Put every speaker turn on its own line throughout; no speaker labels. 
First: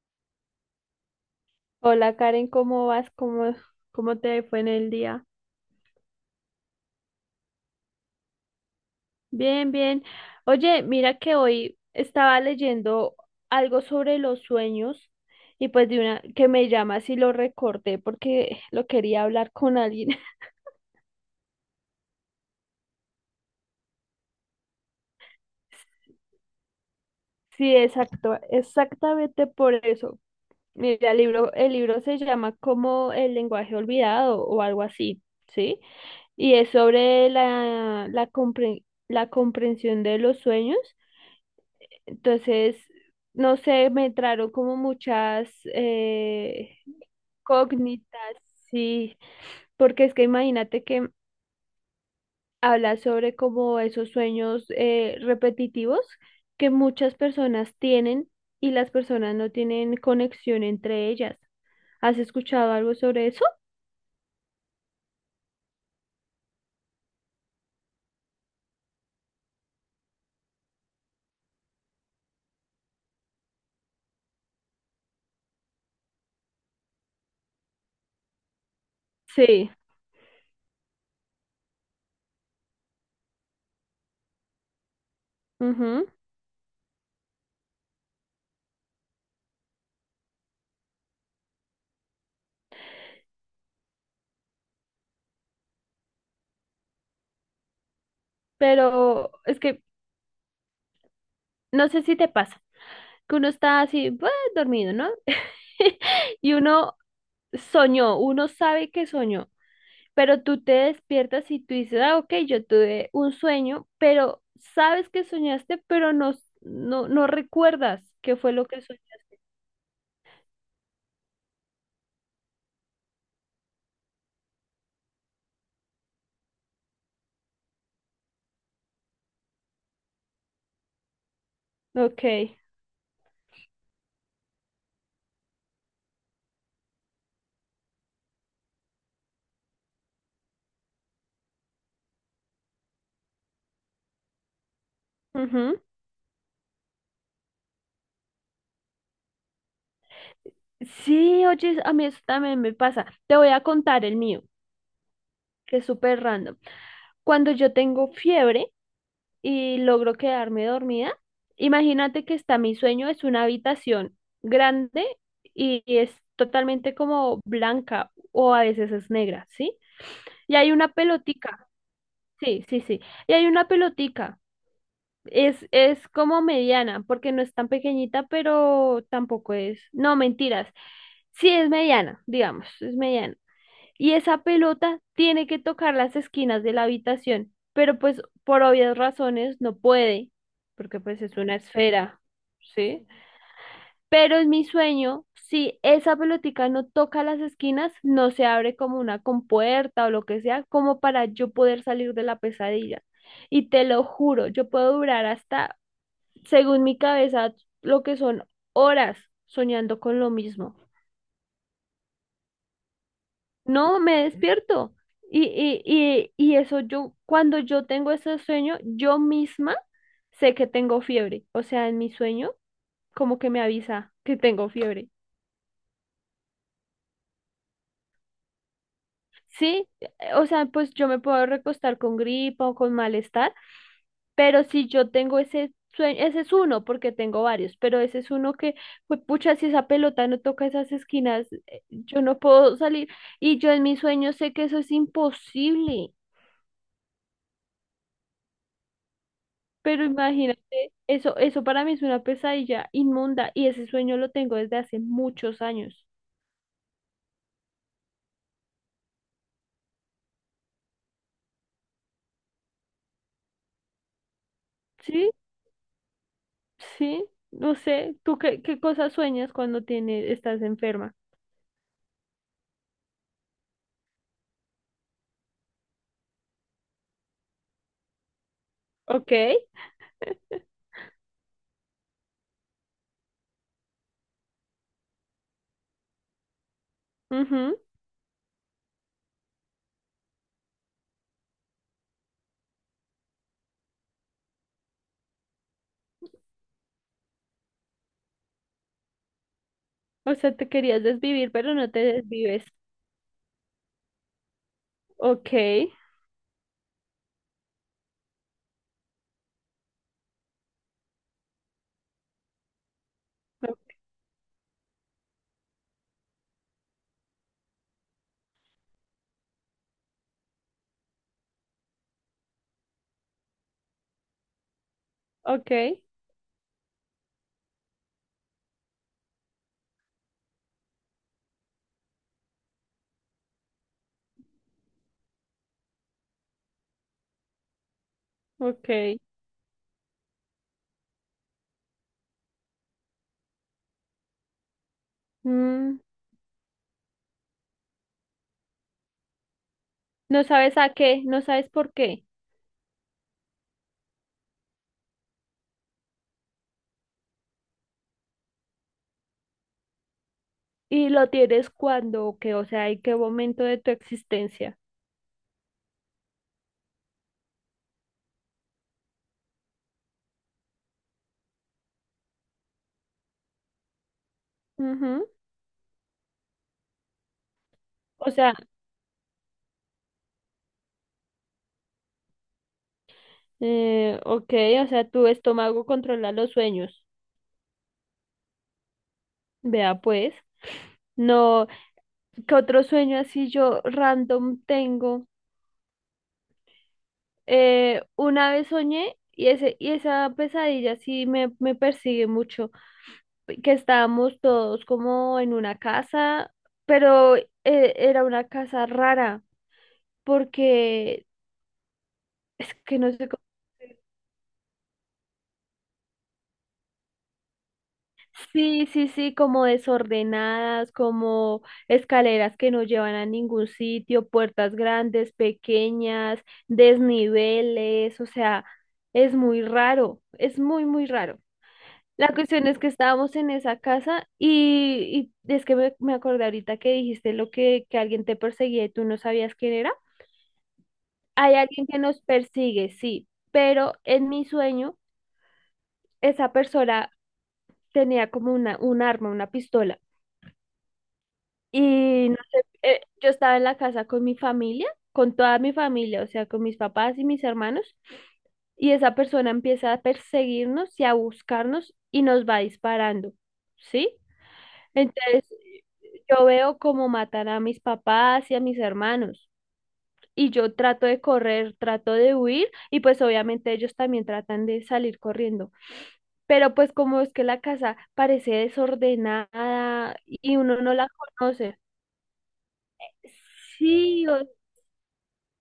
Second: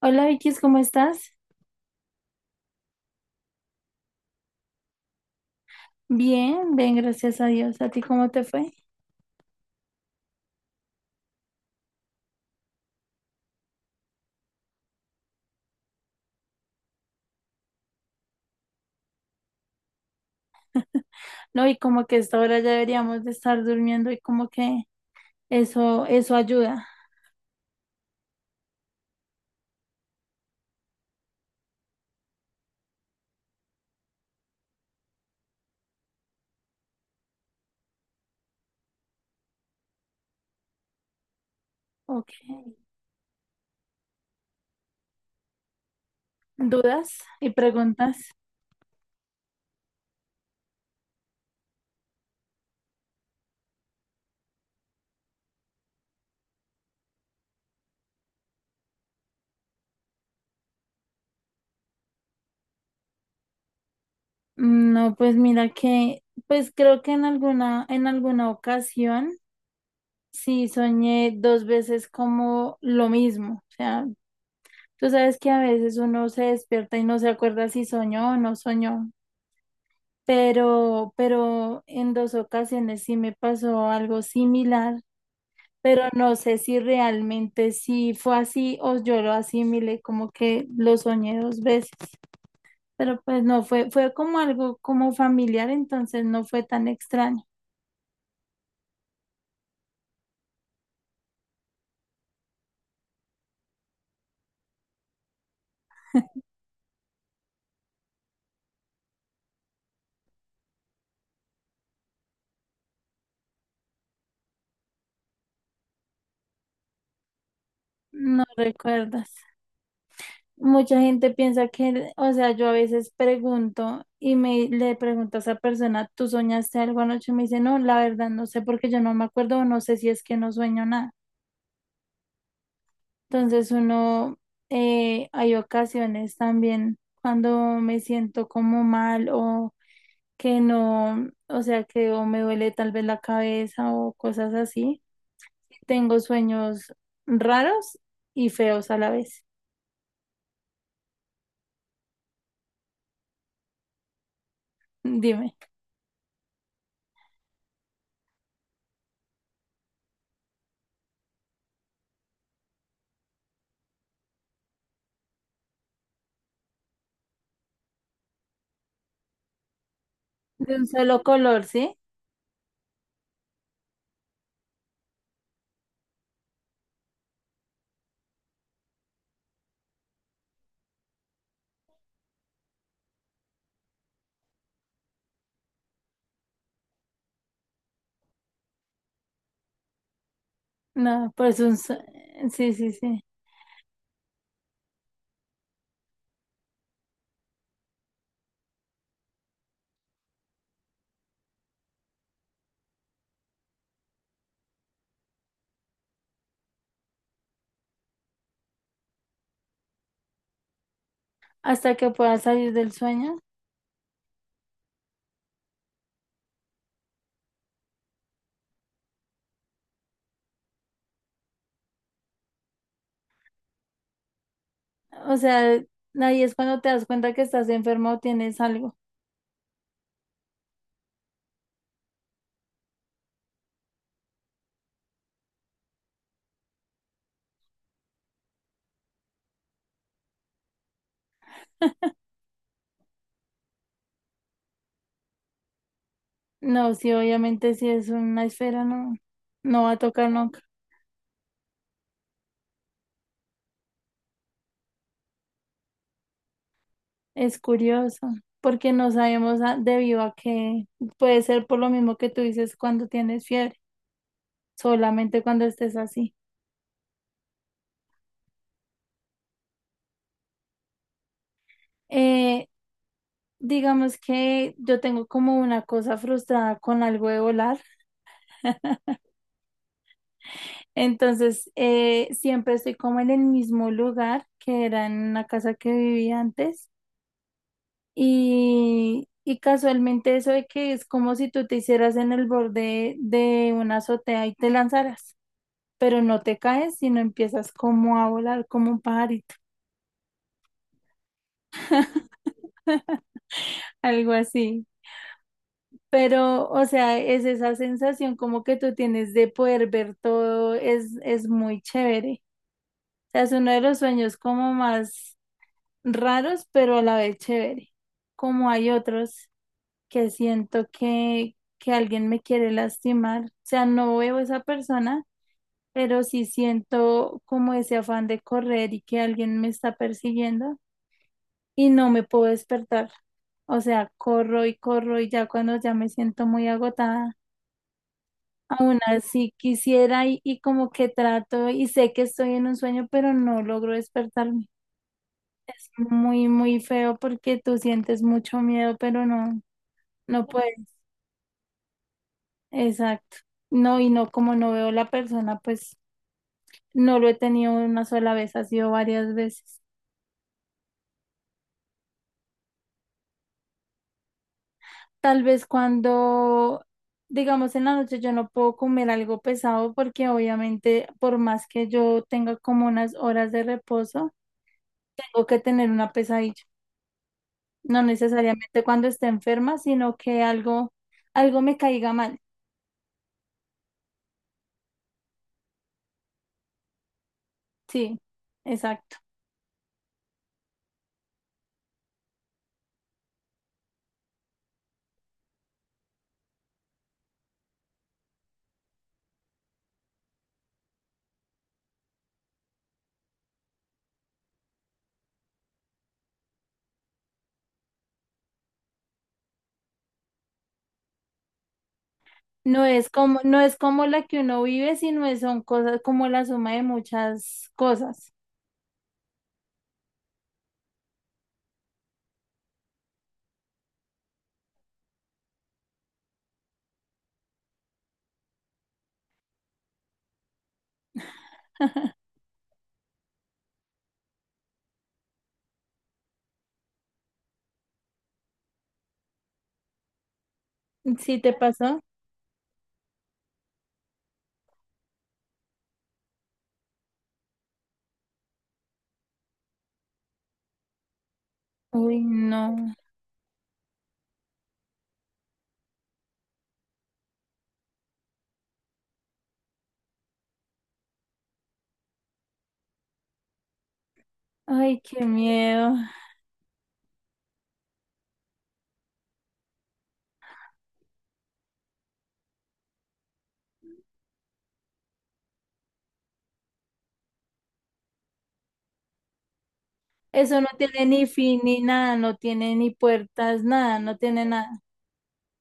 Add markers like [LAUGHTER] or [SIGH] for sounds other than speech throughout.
Hola Vicky, ¿cómo estás?
Hola Karen, ¿cómo vas? ¿Cómo te fue en el día?
Bien, bien, gracias a Dios. ¿A ti cómo te fue?
Bien, bien. Oye, mira que hoy estaba leyendo algo sobre los sueños y pues de una que me llama si lo recorté porque lo quería hablar con alguien. [LAUGHS]
No, y como que a esta hora ya deberíamos de estar durmiendo y como que eso ayuda.
Sí, exacto, exactamente por eso. Mira, el libro se llama como El lenguaje olvidado o algo así, ¿sí? Y es sobre la comprensión de los sueños.
Ok.
Entonces, no sé, me entraron como muchas
¿Dudas y
cógnitas,
preguntas?
sí, porque es que imagínate que habla sobre como esos sueños repetitivos que muchas personas tienen y las personas no tienen conexión entre ellas. ¿Has escuchado algo sobre eso?
Mm, no, pues mira que, pues creo que en alguna ocasión sí soñé dos veces como lo mismo. O sea, tú sabes que a veces uno se despierta y no se acuerda si soñó o no soñó.
Sí.
Pero en dos ocasiones sí me pasó algo similar, pero
Ujú.
no sé si realmente sí fue así o yo lo asimilé como que lo soñé dos veces, pero pues no fue, fue como algo como familiar, entonces no fue tan extraño,
Pero es que no sé si te pasa, que uno está así, "Buah", dormido, ¿no? [LAUGHS] Y uno soñó, uno sabe que soñó. Pero tú te despiertas y tú dices, ah, ok, yo tuve un sueño, pero sabes que soñaste, pero no recuerdas qué
no
fue lo que soñaste.
recuerdas. Mucha gente piensa que, o sea, yo a veces pregunto y me le pregunto a esa persona, ¿tú soñaste algo anoche? Y me dice, no, la verdad no sé porque yo no me acuerdo, o no sé si es que no sueño nada.
Ok.
Entonces uno, hay ocasiones también cuando me siento como mal o que no, o sea, que o me duele tal vez la cabeza o cosas así.
Ujú.
Tengo sueños raros y feos a la vez.
Sí, oye, a mí eso también me pasa. Te voy a contar el mío,
Dime,
que es súper random. Cuando yo tengo fiebre y logro quedarme dormida, imagínate que está mi sueño, es una habitación grande y es totalmente como blanca o a veces es negra, ¿sí? Y hay
de un
una
solo color,
pelotica.
¿sí?
Sí, sí, sí. Y hay una pelotica. Es como mediana, porque no es tan pequeñita, pero tampoco es. No, mentiras. Sí, es mediana, digamos, es mediana. Y esa pelota tiene que tocar las esquinas de la habitación, pero pues por obvias razones no puede, porque pues
No,
es una
pues un,
esfera,
sí, sí,
¿sí?
sí.
Pero en mi sueño, si esa pelotica no toca las esquinas, no se abre como una compuerta o lo que sea, como para yo poder salir de la pesadilla. Y te lo juro, yo puedo durar hasta, según mi cabeza, lo que son horas soñando con lo mismo.
Hasta que puedas salir del sueño.
No, me despierto. Y eso yo, cuando yo tengo ese sueño, yo misma sé que tengo fiebre. O sea, en mi sueño, como que me avisa que tengo fiebre.
O sea, ahí es cuando te das cuenta que estás enfermo o tienes algo.
Sí, o sea, pues yo me puedo recostar con gripa o con malestar, pero si yo tengo ese sueño, ese es uno, porque tengo varios, pero ese es uno que, pues pucha, si esa pelota no toca esas esquinas, yo no puedo salir. Y yo en mi sueño sé que eso es imposible,
No, sí, obviamente si es una esfera no, no va a
pero
tocar nunca.
imagínate, eso para mí es una pesadilla inmunda y ese sueño lo tengo desde hace muchos años.
Es curioso, porque no sabemos debido a que puede ser por lo mismo que tú dices cuando tienes fiebre,
Sí,
solamente cuando estés así.
sí, no sé, ¿tú qué cosas sueñas cuando tienes, estás enferma?
Eh, digamos que yo tengo como una cosa frustrada con algo de volar,
Ok.
entonces siempre estoy como en el mismo lugar que era en una casa que vivía antes.
Ujú.
Y casualmente eso de que es como si tú te hicieras en el borde de una azotea y te lanzaras, pero no te caes, sino empiezas como a volar como un pajarito,
O sea, te querías desvivir, pero no te desvives.
[LAUGHS] algo así.
Ok,
Pero, o sea, es esa sensación como que tú tienes de poder ver todo, es muy chévere. O sea, es uno de los sueños como más raros, pero a la vez chévere, como hay otros. Que siento que alguien me quiere lastimar. O sea, no veo a esa persona,
ok,
pero sí siento como ese afán de correr y que alguien me está persiguiendo y no me puedo despertar. O sea, corro y corro y ya cuando ya me siento muy agotada,
ok.
aún así quisiera y como que trato y sé que estoy en un sueño, pero no logro despertarme.
Mm,
Muy, muy feo porque tú sientes mucho miedo, pero no,
no
no puedes.
sabes a qué, no sabes por qué.
Exacto. No, y no, como no veo la persona, pues no lo he tenido una sola vez, ha sido varias veces.
Y lo tienes cuando o qué, o sea, en qué momento de tu existencia.
Tal vez cuando, digamos, en la noche yo no puedo comer algo pesado porque obviamente por más que yo tenga como unas horas de reposo,
Ujú.
tengo que tener una pesadilla. No
O sea,
necesariamente cuando esté enferma, sino que algo, algo me caiga mal.
ok, o sea, tu estómago controla los sueños.
Sí, exacto.
Vea pues. No, ¿qué otro sueño así yo random tengo? Una vez soñé y esa pesadilla sí me persigue mucho. Que estábamos todos como en una casa, pero era una casa rara, porque es
No
que
es
no sé
como,
cómo.
no es como la que uno vive, sino son cosas como la suma de muchas cosas.
Sí, sí, sí, como desordenadas, como escaleras que no llevan a ningún sitio, puertas grandes, pequeñas, desniveles, o sea, es muy raro, es muy raro. La cuestión es que estábamos en esa casa y es que me acordé ahorita que dijiste que alguien te perseguía y tú no sabías quién era.
¿Sí te
Hay alguien
pasó?
que nos persigue, sí, pero en mi sueño esa persona tenía como un arma, una pistola.
Uy,
Y no sé,
no.
yo estaba en la casa con mi familia, con toda mi familia, o sea, con mis papás y mis hermanos, y esa persona empieza a perseguirnos y a buscarnos y nos va disparando, ¿sí?
Ay, qué
Entonces,
miedo.
yo veo cómo matan a mis papás y a mis hermanos. Y yo trato de correr, trato de huir y pues obviamente ellos también tratan de salir corriendo. Pero pues como es que la casa parece desordenada y
Eso no
uno no
tiene
la
ni fin
conoce.
ni nada, no tiene ni puertas, nada, no
Sí,
tiene
o-
nada.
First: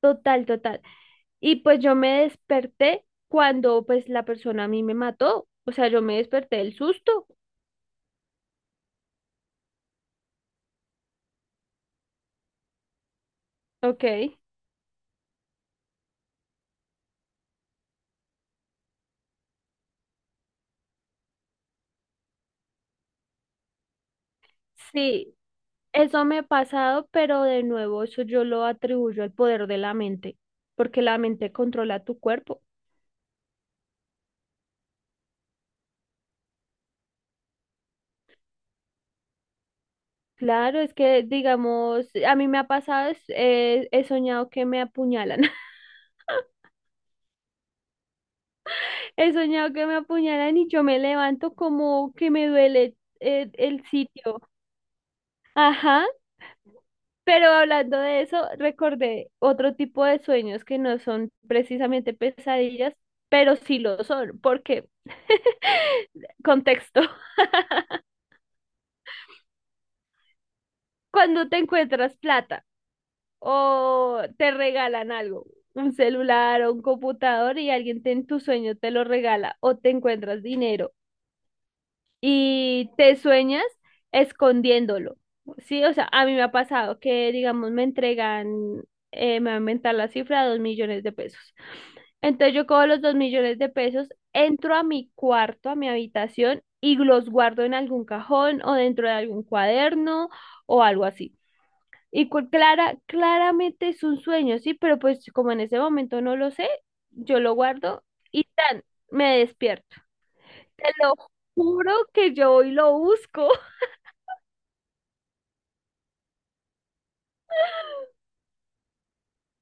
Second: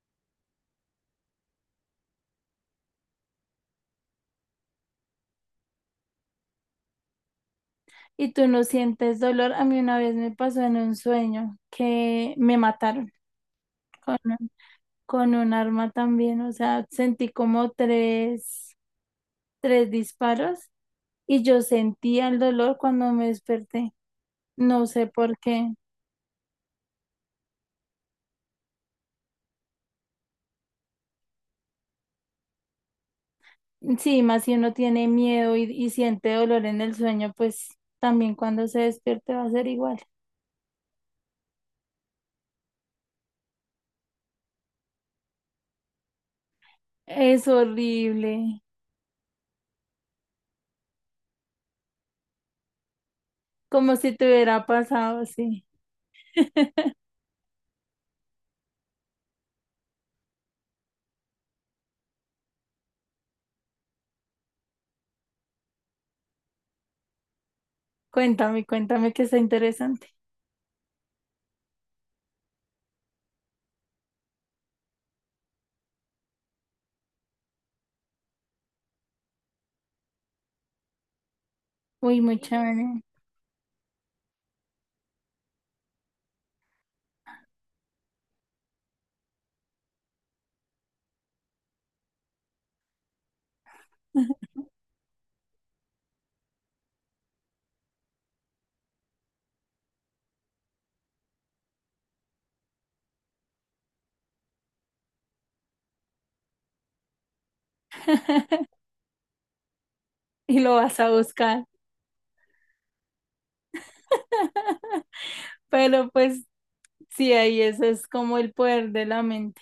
total, total. Y pues yo me desperté cuando pues la persona a mí me mató. O sea, yo me desperté del susto.
Y tú no sientes dolor. A mí una vez me pasó en un sueño que me mataron con,
Ok.
con un arma también. O sea, sentí como tres disparos y yo sentía el dolor cuando me desperté. No sé
Sí,
por qué.
eso me ha pasado, pero de nuevo eso yo lo atribuyo al poder de la mente, porque la mente controla tu cuerpo.
Sí, más si uno tiene miedo y siente dolor en el sueño, pues también cuando se despierte va a ser igual.
Claro, es que digamos, a mí me ha pasado, es- he soñado que me apuñalan, [LAUGHS]
Es horrible,
he soñado que me apuñalan y yo me levanto como que me duele el
como si te
sitio.
hubiera pasado así.
Ajá,
[LAUGHS]
pero hablando de eso, recordé otro tipo de sueños que no son precisamente pesadillas, pero sí lo son, porque [LAUGHS] contexto,
Cuéntame, cuéntame que está interesante.
[LAUGHS] cuando te encuentras plata. O te regalan algo, un celular o un computador y alguien te- en tu sueño te lo regala o te encuentras dinero
Uy, muy sí,
y
chévere.
te sueñas escondiéndolo. Sí, o sea, a mí me ha pasado que, digamos, me entregan, me va a inventar la cifra, 2 millones de pesos. Entonces yo cojo los 2 millones de pesos, entro a mi cuarto, a mi habitación y los guardo en algún cajón o dentro de algún cuaderno o algo así. Y claramente es un sueño, sí, pero pues como en ese momento no lo sé, yo lo guardo y
[LAUGHS]
tan, me despierto.
Y lo
Te
vas a
lo
buscar.
juro que yo hoy lo busco. [LAUGHS]
[LAUGHS] Pero pues sí, ahí eso es como el poder de la mente.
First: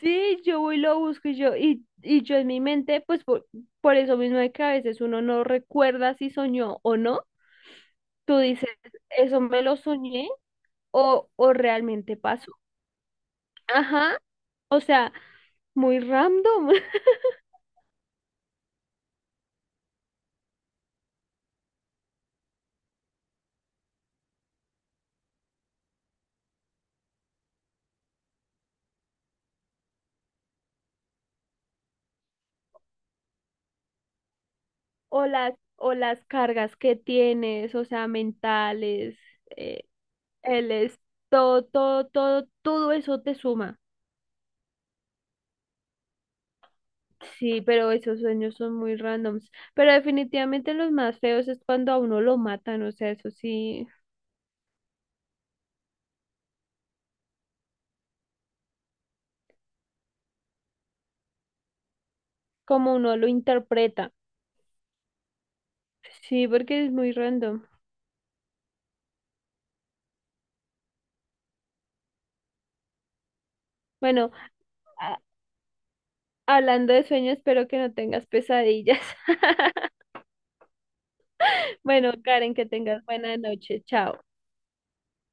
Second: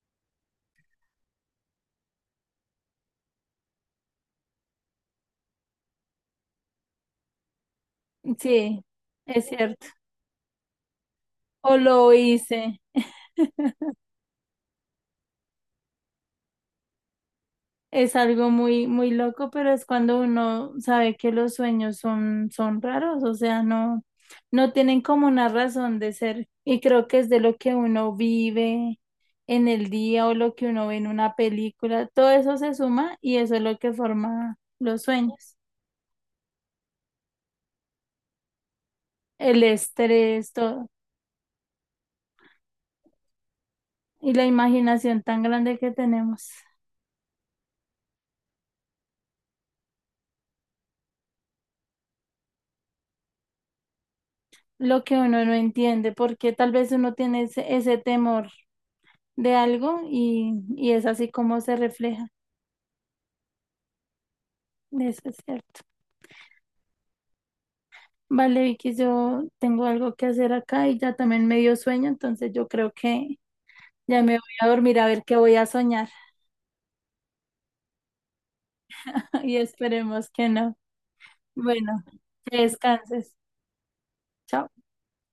Sí, yo voy y lo busco y yo en mi mente, pues por eso mismo de que a veces uno no recuerda si soñó o no, tú dices,
Sí,
eso
es
me lo
cierto.
soñé o
O lo
realmente pasó.
hice.
Ajá, o sea, muy random. [LAUGHS]
Es algo muy, muy loco, pero es cuando uno sabe que los sueños son, son raros, o sea, no, no tienen como una razón de ser. Y creo que es de lo que uno vive en el día o lo que uno ve en una película. Todo eso se suma y eso es lo que forma los
O las,
sueños,
o las cargas que tienes, o sea, mentales,
el
eh,
estrés,
el
todo,
es todo eso te suma.
y la imaginación tan grande que tenemos,
Sí, pero esos sueños son muy randoms. Pero definitivamente los más feos es cuando a uno lo matan, o sea, eso sí,
lo que uno no entiende, porque tal vez uno tiene ese, ese temor de algo y es así como se refleja.
como uno lo interpreta.
Eso es cierto.
Sí, porque es muy random.
Vale, Vicky, yo tengo algo que hacer acá y ya también me dio sueño, entonces yo creo que ya
Bueno,
me voy a dormir a
a-
ver qué voy a soñar.
hablando de sueños, espero que no tengas pesadillas.
[LAUGHS] Y
[LAUGHS]
esperemos que no. Bueno,
Bueno, Karen,
que
que tengas
descanses.
buena noche. Chao.
Chao.